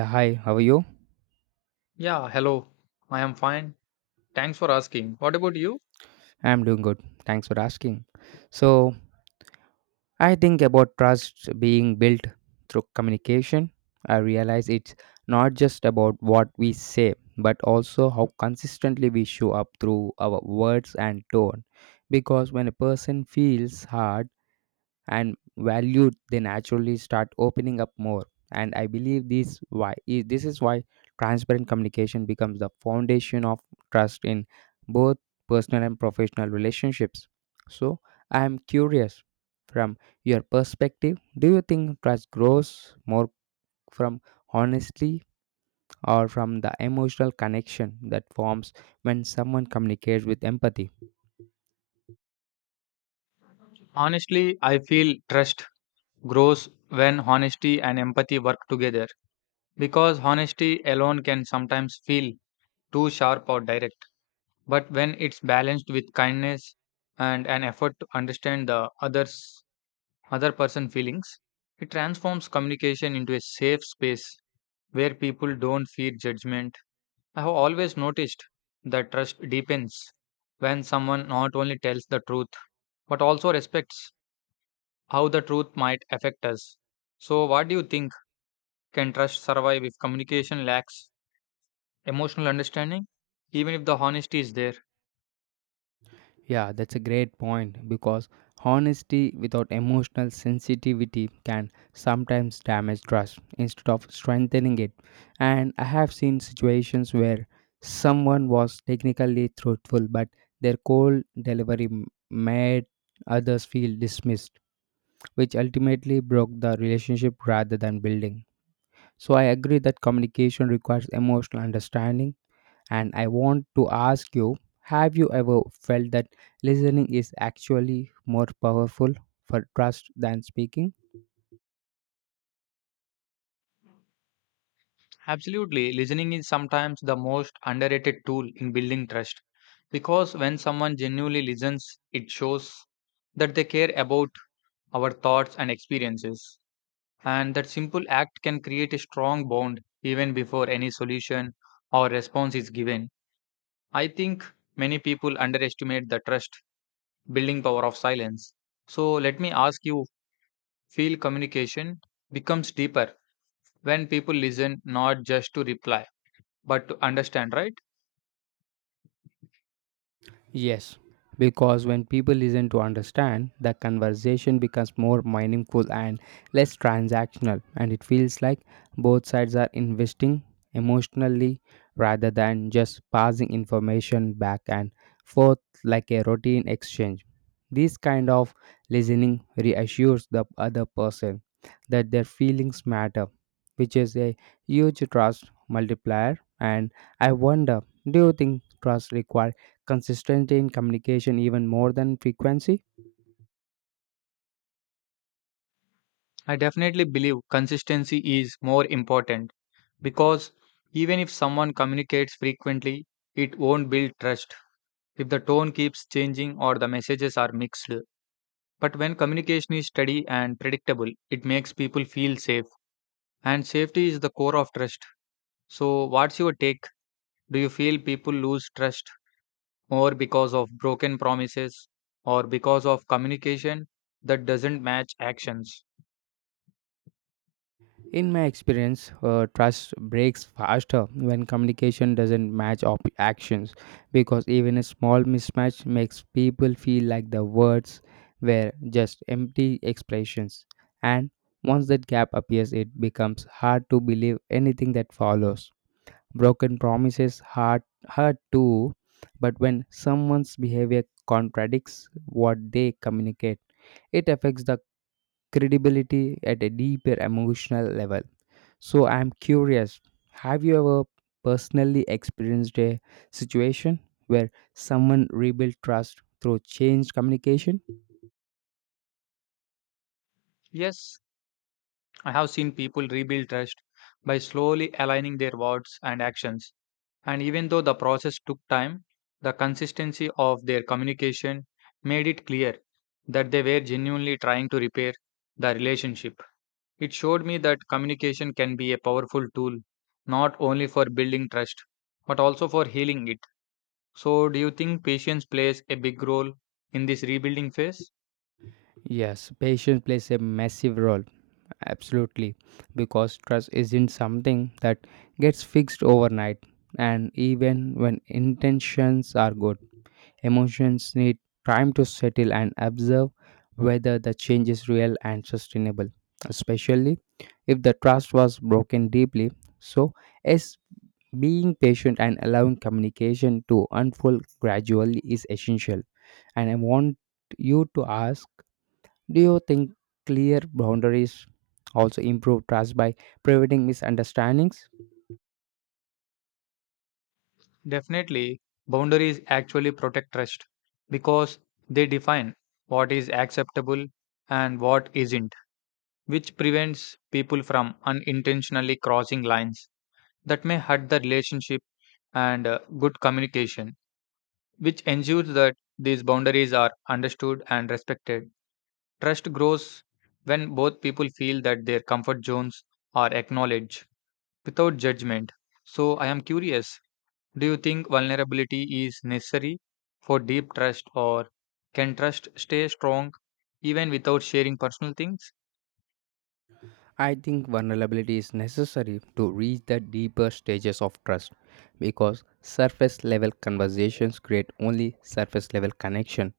Yeah, hi, how are you? Yeah, hello. I am fine. Thanks for asking. What about you? I'm doing good. Thanks for asking. So, I think about trust being built through communication. I realize it's not just about what we say, but also how consistently we show up through our words and tone. Because when a person feels hard, and valued, they naturally start opening up more. And I believe this is why transparent communication becomes the foundation of trust in both personal and professional relationships. So I am curious from your perspective, do you think trust grows more from honesty or from the emotional connection that forms when someone communicates with empathy? Honestly, I feel trust grows when honesty and empathy work together because honesty alone can sometimes feel too sharp or direct. But when it's balanced with kindness and an effort to understand the other's other person feelings, it transforms communication into a safe space where people don't fear judgment. I have always noticed that trust deepens when someone not only tells the truth but also respects how the truth might affect us. So, what do you think, can trust survive if communication lacks emotional understanding, even if the honesty is there? Yeah, that's a great point because honesty without emotional sensitivity can sometimes damage trust instead of strengthening it. And I have seen situations where someone was technically truthful, but their cold delivery made others feel dismissed, which ultimately broke the relationship rather than building. So I agree that communication requires emotional understanding and I want to ask you, have you ever felt that listening is actually more powerful for trust than speaking? Absolutely, listening is sometimes the most underrated tool in building trust because when someone genuinely listens, it shows that they care about our thoughts and experiences. And that simple act can create a strong bond even before any solution or response is given. I think many people underestimate the trust building power of silence. So let me ask you, feel communication becomes deeper when people listen not just to reply but to understand, right? Yes, because when people listen to understand, the conversation becomes more meaningful and less transactional, and it feels like both sides are investing emotionally rather than just passing information back and forth like a routine exchange. This kind of listening reassures the other person that their feelings matter, which is a huge trust multiplier. And I wonder, do you think trust requires consistency in communication even more than frequency? I definitely believe consistency is more important because even if someone communicates frequently, it won't build trust if the tone keeps changing or the messages are mixed. But when communication is steady and predictable, it makes people feel safe. And safety is the core of trust. So, what's your take? Do you feel people lose trust more because of broken promises or because of communication that doesn't match actions? In my experience, trust breaks faster when communication doesn't match up actions because even a small mismatch makes people feel like the words were just empty expressions. And once that gap appears, it becomes hard to believe anything that follows. Broken promises hurt too, but when someone's behavior contradicts what they communicate, it affects the credibility at a deeper emotional level. So I'm curious, have you ever personally experienced a situation where someone rebuilt trust through changed communication? Yes, I have seen people rebuild trust by slowly aligning their words and actions. And even though the process took time, the consistency of their communication made it clear that they were genuinely trying to repair the relationship. It showed me that communication can be a powerful tool, not only for building trust, but also for healing it. So, do you think patience plays a big role in this rebuilding phase? Yes, patience plays a massive role. Absolutely, because trust isn't something that gets fixed overnight, and even when intentions are good, emotions need time to settle and observe whether the change is real and sustainable, especially if the trust was broken deeply. So, as being patient and allowing communication to unfold gradually is essential. And I want you to ask, do you think clear boundaries also improve trust by preventing misunderstandings? Definitely, boundaries actually protect trust because they define what is acceptable and what isn't, which prevents people from unintentionally crossing lines that may hurt the relationship, and good communication, which ensures that these boundaries are understood and respected. Trust grows when both people feel that their comfort zones are acknowledged without judgment. So, I am curious, do you think vulnerability is necessary for deep trust, or can trust stay strong even without sharing personal things? I think vulnerability is necessary to reach the deeper stages of trust because surface level conversations create only surface level connection.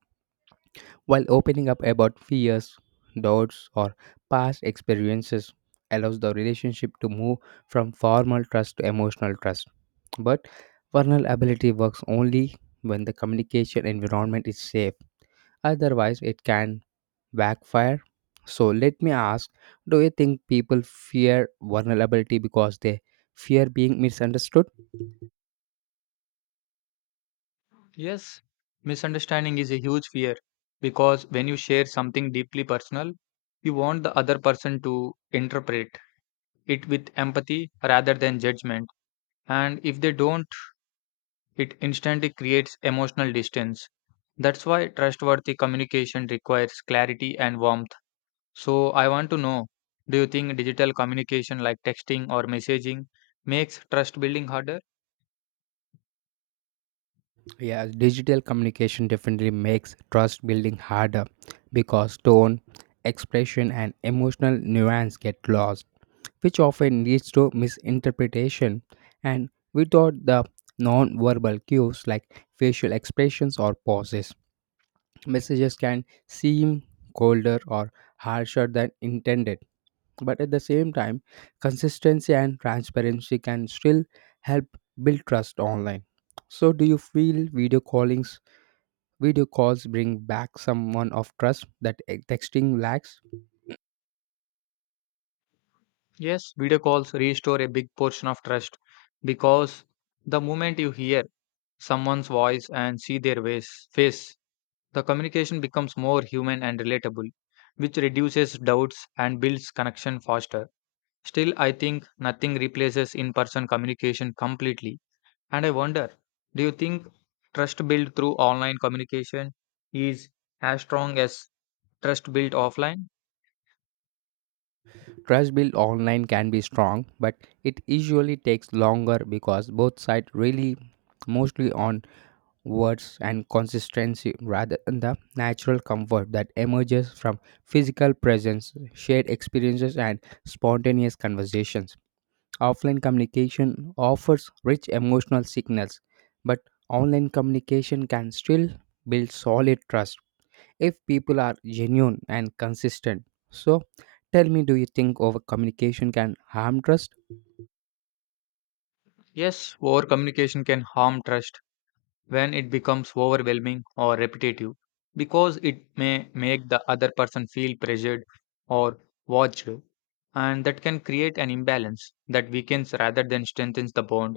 While opening up about fears, doubts, or past experiences allows the relationship to move from formal trust to emotional trust. But vulnerability works only when the communication environment is safe. Otherwise, it can backfire. So, let me ask, do you think people fear vulnerability because they fear being misunderstood? Yes, misunderstanding is a huge fear because when you share something deeply personal, you want the other person to interpret it with empathy rather than judgment. And if they don't, it instantly creates emotional distance. That's why trustworthy communication requires clarity and warmth. So, I want to know, do you think digital communication like texting or messaging makes trust building harder? Yeah, digital communication definitely makes trust building harder because tone, expression, and emotional nuance get lost, which often leads to misinterpretation. And without the non verbal cues like facial expressions or pauses, messages can seem colder or harsher than intended. But at the same time, consistency and transparency can still help build trust online. So, do you feel video callings? Video calls bring back someone of trust that texting lacks. Yes, video calls restore a big portion of trust because the moment you hear someone's voice and see their face, the communication becomes more human and relatable, which reduces doubts and builds connection faster. Still, I think nothing replaces in person communication completely. And I wonder, do you think trust built through online communication is as strong as trust built offline? Trust built online can be strong, but it usually takes longer because both sides really mostly on words and consistency rather than the natural comfort that emerges from physical presence, shared experiences, and spontaneous conversations. Offline communication offers rich emotional signals, but online communication can still build solid trust if people are genuine and consistent. So, tell me, do you think over communication can harm trust? Yes, over communication can harm trust when it becomes overwhelming or repetitive because it may make the other person feel pressured or watched, and that can create an imbalance that weakens rather than strengthens the bond.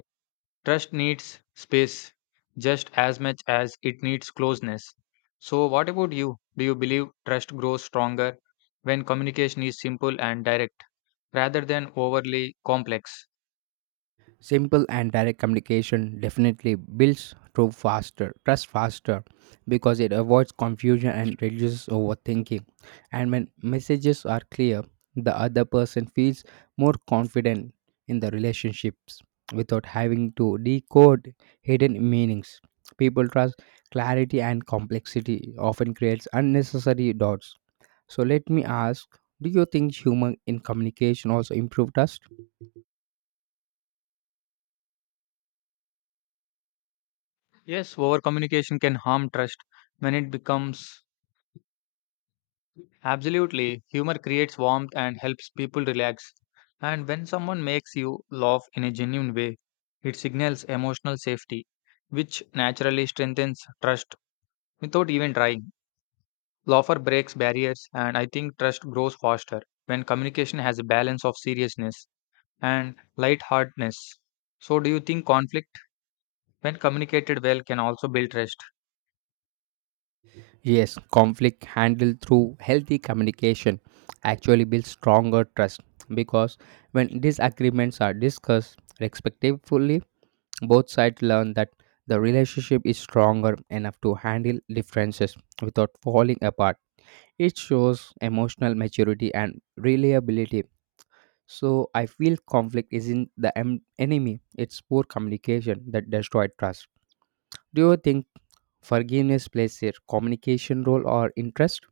Trust needs space just as much as it needs closeness. So what about you, do you believe trust grows stronger when communication is simple and direct rather than overly complex? Simple and direct communication definitely builds trust faster because it avoids confusion and reduces overthinking. And when messages are clear, the other person feels more confident in the relationships without having to decode hidden meanings. People trust clarity and complexity often creates unnecessary doubts. So let me ask, do you think human in communication also improved us? Yes over communication can harm trust when it becomes Absolutely, humor creates warmth and helps people relax. And when someone makes you laugh in a genuine way, it signals emotional safety, which naturally strengthens trust without even trying. Laughter breaks barriers, and I think trust grows faster when communication has a balance of seriousness and lightheartedness. So, do you think conflict, when communicated well, can also build trust? Yes, conflict handled through healthy communication actually builds stronger trust because when disagreements are discussed respectfully, both sides learn that the relationship is stronger enough to handle differences without falling apart. It shows emotional maturity and reliability. So I feel conflict isn't the enemy, it's poor communication that destroyed trust. Do you think forgiveness plays a communication role or interest?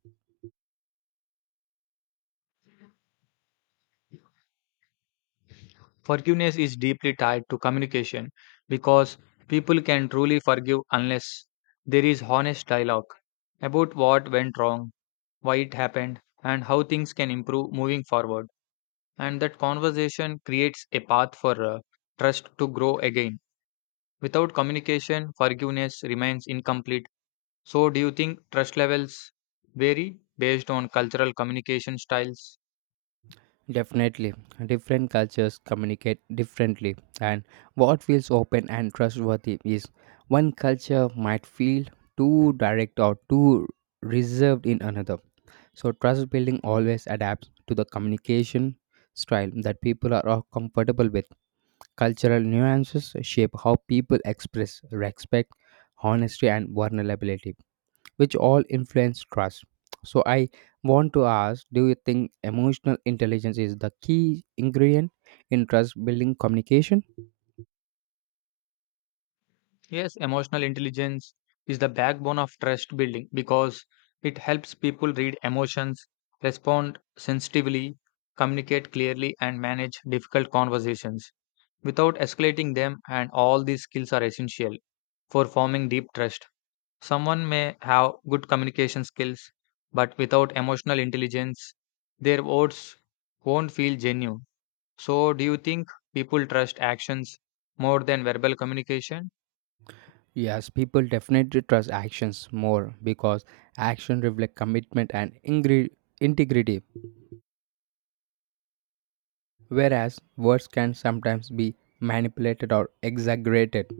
Forgiveness is deeply tied to communication because people can truly forgive unless there is honest dialogue about what went wrong, why it happened, and how things can improve moving forward. And that conversation creates a path for trust to grow again. Without communication, forgiveness remains incomplete. So, do you think trust levels vary based on cultural communication styles? Definitely. Different cultures communicate differently, and what feels open and trustworthy is one culture might feel too direct or too reserved in another. So, trust building always adapts to the communication style that people are all comfortable with. Cultural nuances shape how people express respect, honesty, and vulnerability which all influence trust. So, I want to ask, do you think emotional intelligence is the key ingredient in trust building communication? Yes, emotional intelligence is the backbone of trust building because it helps people read emotions, respond sensitively, communicate clearly, and manage difficult conversations without escalating them. And all these skills are essential for forming deep trust. Someone may have good communication skills, but without emotional intelligence, their words won't feel genuine. So, do you think people trust actions more than verbal communication? Yes, people definitely trust actions more because action reflect commitment and integrity, whereas words can sometimes be manipulated or exaggerated.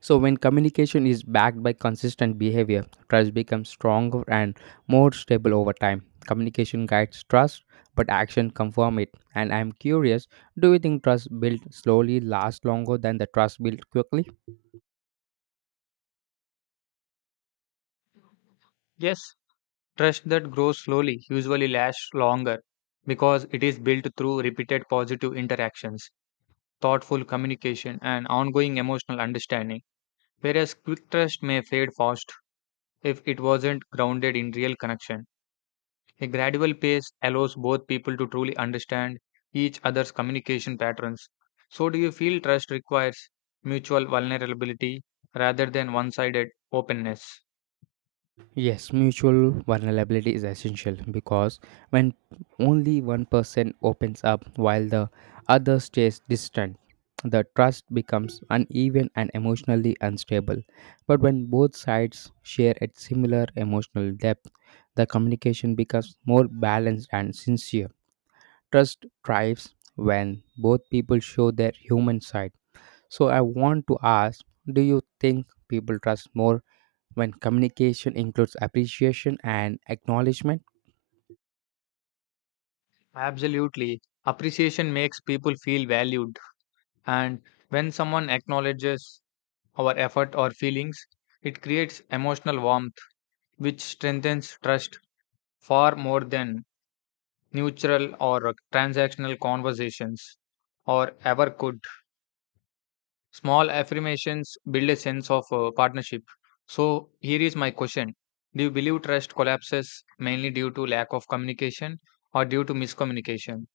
So, when communication is backed by consistent behavior, trust becomes stronger and more stable over time. Communication guides trust, but action confirms it. And I'm curious, do you think trust built slowly lasts longer than the trust built quickly? Yes, trust that grows slowly usually lasts longer because it is built through repeated positive interactions, thoughtful communication, and ongoing emotional understanding. Whereas quick trust may fade fast if it wasn't grounded in real connection. A gradual pace allows both people to truly understand each other's communication patterns. So, do you feel trust requires mutual vulnerability rather than one sided openness? Yes, mutual vulnerability is essential because when only one person opens up while the other stays distant, the trust becomes uneven and emotionally unstable. But when both sides share a similar emotional depth, the communication becomes more balanced and sincere. Trust thrives when both people show their human side. So I want to ask, do you think people trust more when communication includes appreciation and acknowledgement? Absolutely. Appreciation makes people feel valued. And when someone acknowledges our effort or feelings, it creates emotional warmth, which strengthens trust far more than neutral or transactional conversations or ever could. Small affirmations build a sense of partnership. So, here is my question: do you believe trust collapses mainly due to lack of communication or due to miscommunication?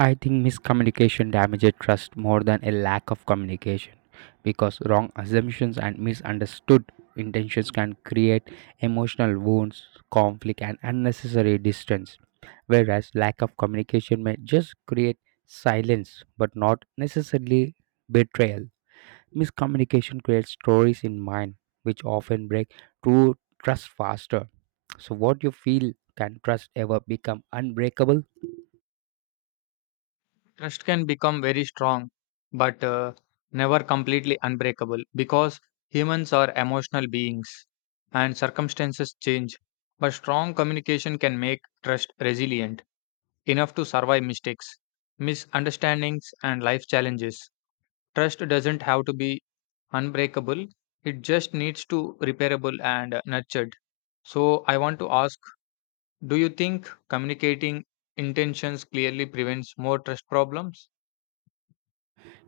I think miscommunication damages trust more than a lack of communication because wrong assumptions and misunderstood intentions can create emotional wounds, conflict, and unnecessary distance. Whereas lack of communication may just create silence but not necessarily betrayal. Miscommunication creates stories in mind which often break true trust faster. So, what you feel, can trust ever become unbreakable? Trust can become very strong, but never completely unbreakable because humans are emotional beings and circumstances change. But strong communication can make trust resilient enough to survive mistakes, misunderstandings, and life challenges. Trust doesn't have to be unbreakable, it just needs to repairable and nurtured. So, I want to ask, do you think communicating intentions clearly prevents more trust problems?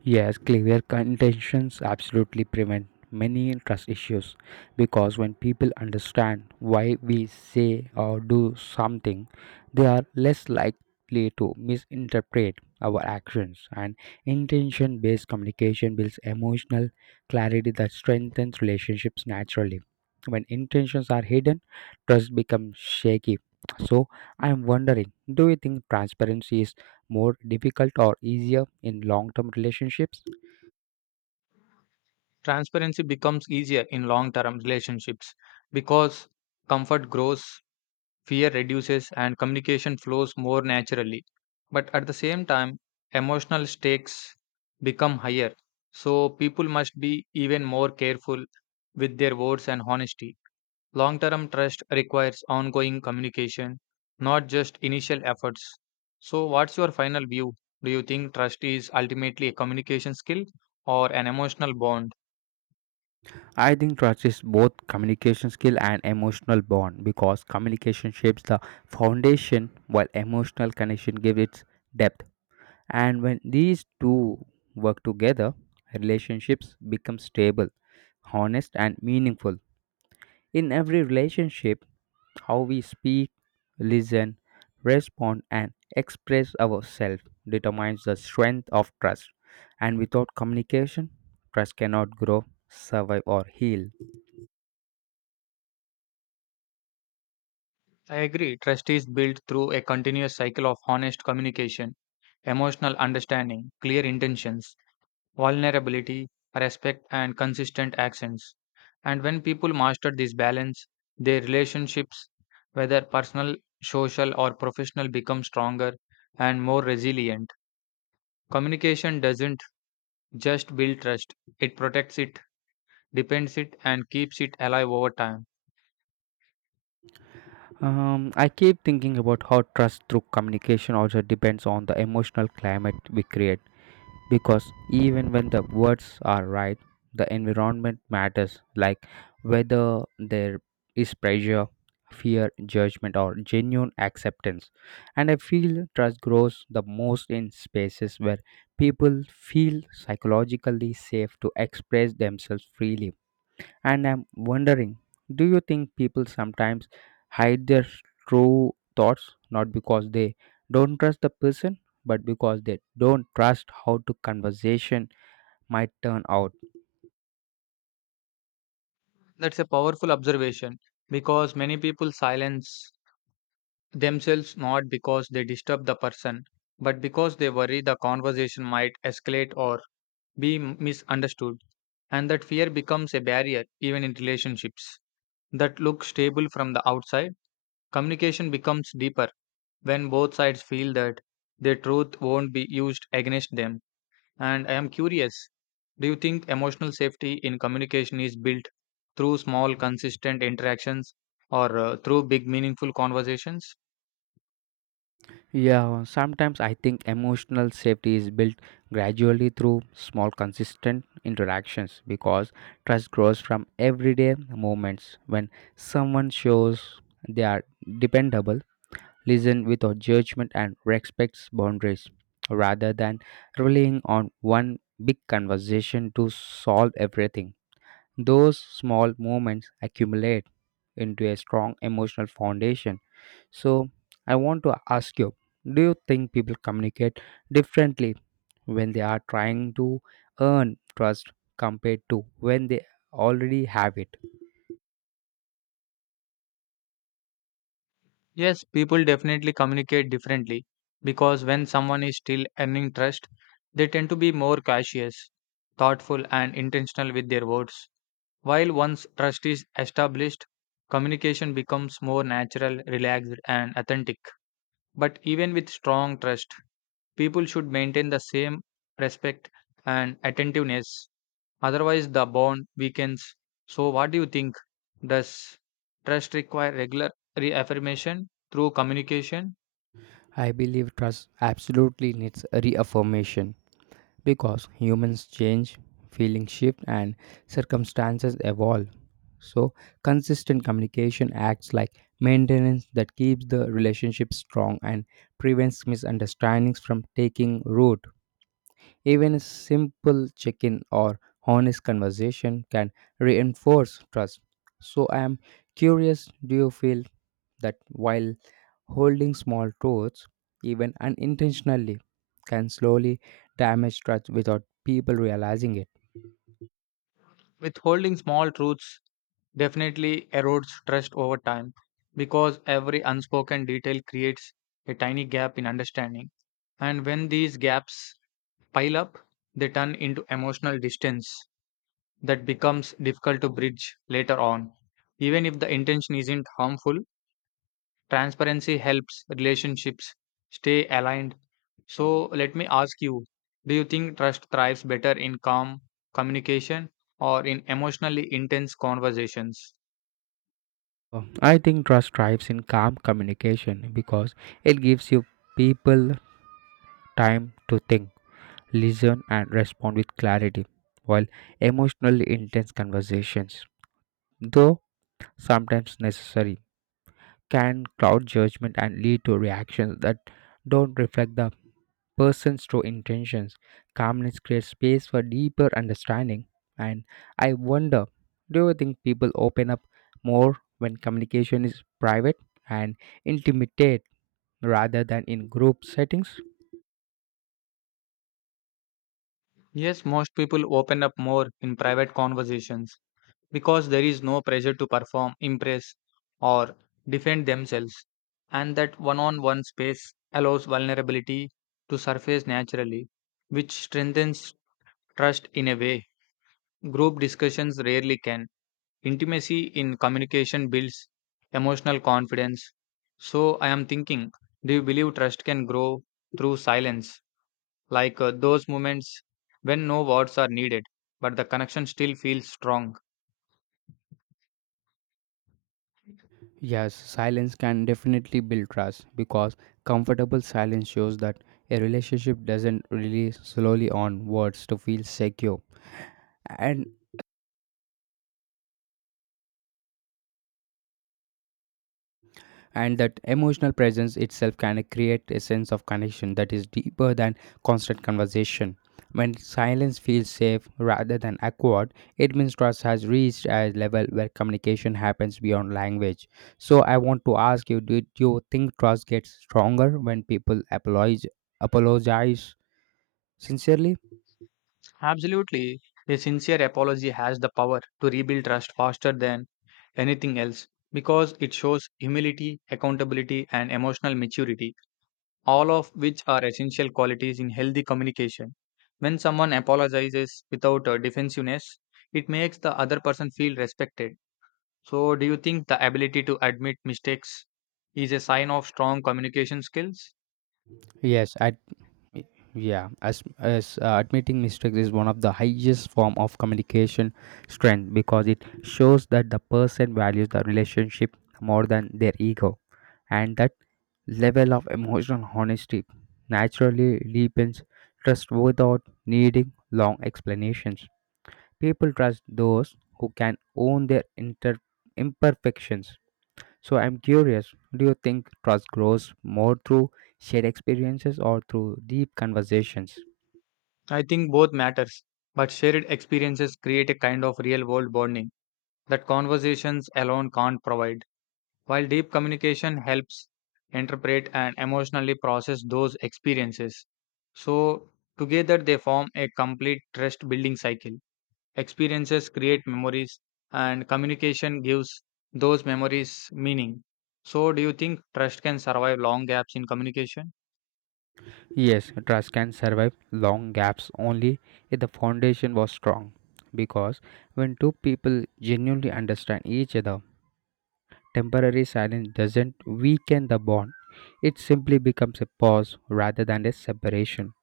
Yes, clear intentions absolutely prevent many trust issues because when people understand why we say or do something, they are less likely to misinterpret our actions and intention based communication builds emotional clarity that strengthens relationships naturally. When intentions are hidden, trust becomes shaky. So, I am wondering, do you think transparency is more difficult or easier in long term relationships? Transparency becomes easier in long term relationships because comfort grows, fear reduces, and communication flows more naturally. But at the same time, emotional stakes become higher. So people must be even more careful with their words and honesty. Long term trust requires ongoing communication, not just initial efforts. So, what's your final view? Do you think trust is ultimately a communication skill or an emotional bond? I think trust is both communication skill and emotional bond because communication shapes the foundation while emotional connection gives its depth. And when these two work together, relationships become stable, honest, and meaningful. In every relationship, how we speak, listen, respond, and express ourselves determines the strength of trust. And without communication, trust cannot grow, survive, or heal. I agree. Trust is built through a continuous cycle of honest communication, emotional understanding, clear intentions, vulnerability, respect, and consistent actions. And when people master this balance, their relationships, whether personal, social, or professional, become stronger and more resilient. Communication doesn't just build trust, it protects it, depends it, and keeps it alive over time. I keep thinking about how trust through communication also depends on the emotional climate we create. Because even when the words are right, the environment matters, like whether there is pressure, fear, judgment, or genuine acceptance. And I feel trust grows the most in spaces where people feel psychologically safe to express themselves freely. And I'm wondering, do you think people sometimes hide their true thoughts not because they don't trust the person, but because they don't trust how the conversation might turn out? That's a powerful observation because many people silence themselves not because they disturb the person, but because they worry the conversation might escalate or be misunderstood. And that fear becomes a barrier even in relationships that look stable from the outside. Communication becomes deeper when both sides feel that their truth won't be used against them. And I am curious, do you think emotional safety in communication is built through small, consistent interactions or through big, meaningful conversations? Yeah, sometimes I think emotional safety is built gradually through small, consistent interactions because trust grows from everyday moments when someone shows they are dependable, listen without judgment, and respects boundaries rather than relying on one big conversation to solve everything. Those small moments accumulate into a strong emotional foundation. So, I want to ask you, do you think people communicate differently when they are trying to earn trust compared to when they already have it? Yes, people definitely communicate differently because when someone is still earning trust, they tend to be more cautious, thoughtful, and intentional with their words. While once trust is established, communication becomes more natural, relaxed, and authentic. But even with strong trust, people should maintain the same respect and attentiveness. Otherwise, the bond weakens. So, what do you think? Does trust require regular reaffirmation through communication? I believe trust absolutely needs reaffirmation because humans change, feelings shift, and circumstances evolve. So, consistent communication acts like maintenance that keeps the relationship strong and prevents misunderstandings from taking root. Even a simple check in or honest conversation can reinforce trust. So, I am curious, do you feel that while holding small truths, even unintentionally, can slowly damage trust without people realizing it? Withholding small truths definitely erodes trust over time because every unspoken detail creates a tiny gap in understanding. And when these gaps pile up, they turn into emotional distance that becomes difficult to bridge later on. Even if the intention isn't harmful, transparency helps relationships stay aligned. So, let me ask you, do you think trust thrives better in calm communication or in emotionally intense conversations? I think trust thrives in calm communication because it gives you people time to think, listen, and respond with clarity, while emotionally intense conversations though sometimes necessary, can cloud judgment and lead to reactions that don't reflect the person's true intentions. Calmness creates space for deeper understanding. And I wonder, do you think people open up more when communication is private and intimate rather than in group settings? Yes, most people open up more in private conversations because there is no pressure to perform, impress, or defend themselves, and that one on one space allows vulnerability to surface naturally, which strengthens trust in a way group discussions rarely can. Intimacy in communication builds emotional confidence. So, I am thinking, do you believe trust can grow through silence? Like those moments when no words are needed, but the connection still feels strong. Yes, silence can definitely build trust because comfortable silence shows that a relationship doesn't really slowly on words to feel secure and and that emotional presence itself can create a sense of connection that is deeper than constant conversation. When silence feels safe rather than awkward, it means trust has reached a level where communication happens beyond language. So I want to ask you, did you think trust gets stronger when people apologize sincerely? Absolutely. A sincere apology has the power to rebuild trust faster than anything else because it shows humility, accountability, and emotional maturity, all of which are essential qualities in healthy communication. When someone apologizes without defensiveness, it makes the other person feel respected. So, do you think the ability to admit mistakes is a sign of strong communication skills? Yes, I yeah, as admitting mistakes is one of the highest form of communication strength because it shows that the person values the relationship more than their ego, and that level of emotional honesty naturally deepens trust without needing long explanations. People trust those who can own their imperfections. So I'm curious, do you think trust grows more through shared experiences or through deep conversations? I think both matters, but shared experiences create a kind of real world bonding that conversations alone can't provide. While deep communication helps interpret and emotionally process those experiences, so together they form a complete trust building cycle. Experiences create memories, and communication gives those memories meaning. So, do you think trust can survive long gaps in communication? Yes, trust can survive long gaps only if the foundation was strong. Because when two people genuinely understand each other, temporary silence doesn't weaken the bond, it simply becomes a pause rather than a separation.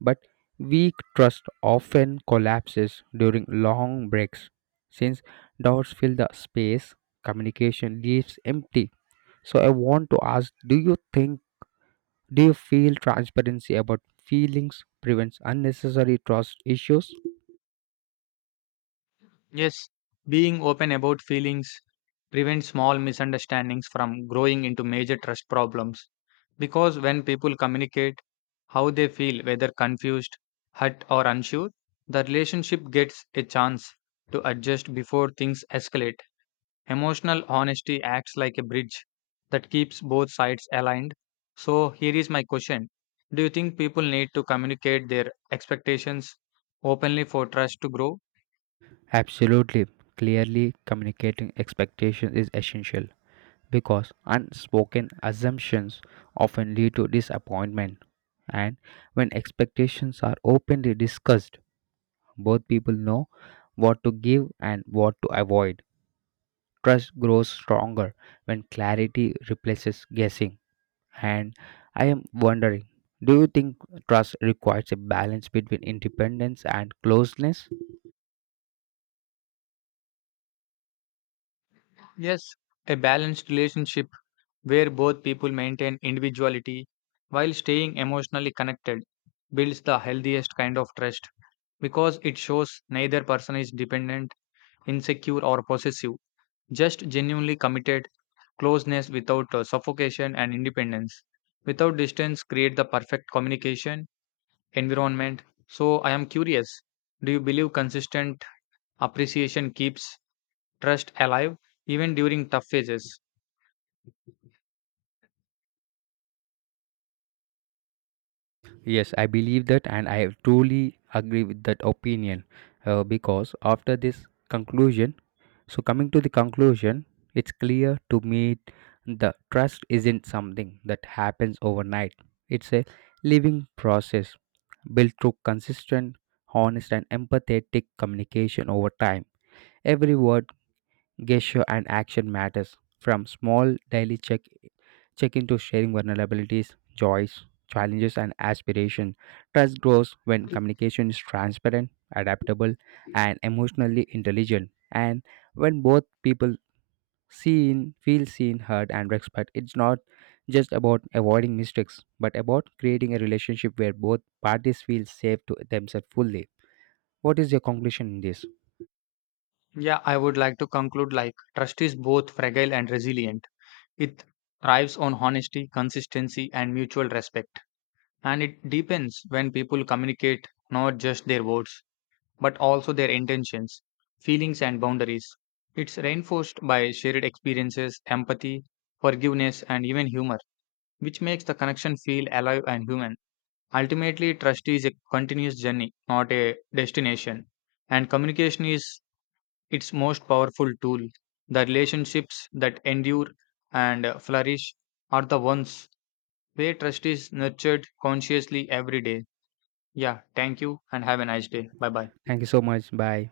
But weak trust often collapses during long breaks. Since doubts fill the space, communication leaves empty. So I want to ask do you think, do you feel transparency about feelings prevents unnecessary trust issues? Yes, being open about feelings prevents small misunderstandings from growing into major trust problems. Because when people communicate how they feel, whether confused, hurt, or unsure, the relationship gets a chance to adjust before things escalate. Emotional honesty acts like a bridge that keeps both sides aligned. So, here is my question: do you think people need to communicate their expectations openly for trust to grow? Absolutely. Clearly communicating expectations is essential, because unspoken assumptions often lead to disappointment. And when expectations are openly discussed, both people know what to give and what to avoid. Trust grows stronger when clarity replaces guessing. And I am wondering, do you think trust requires a balance between independence and closeness? Yes, a balanced relationship where both people maintain individuality while staying emotionally connected builds the healthiest kind of trust because it shows neither person is dependent, insecure, or possessive, just genuinely committed closeness without suffocation and independence. Without distance, create the perfect communication environment. So, I am curious, do you believe consistent appreciation keeps trust alive even during tough phases? Yes, I believe that, and I truly agree with that opinion, because after this conclusion, so, coming to the conclusion, it's clear to me the trust isn't something that happens overnight. It's a living process built through consistent, honest, and empathetic communication over time. Every word, gesture and action matters, from small daily check in to sharing vulnerabilities, joys, challenges and aspiration. Trust grows when communication is transparent, adaptable, and emotionally intelligent, and when both people seen feel seen, heard and respect. It's not just about avoiding mistakes but about creating a relationship where both parties feel safe to themselves fully. What is your conclusion in this? Yeah, I would like to conclude like trust is both fragile and resilient. It thrives on honesty, consistency, and mutual respect. And it deepens when people communicate not just their words, but also their intentions, feelings, and boundaries. It's reinforced by shared experiences, empathy, forgiveness, and even humor, which makes the connection feel alive and human. Ultimately, trust is a continuous journey, not a destination. And communication is its most powerful tool. The relationships that endure and flourish are the ones where trust is nurtured consciously every day. Yeah, thank you and have a nice day. Bye bye. Thank you so much, bye.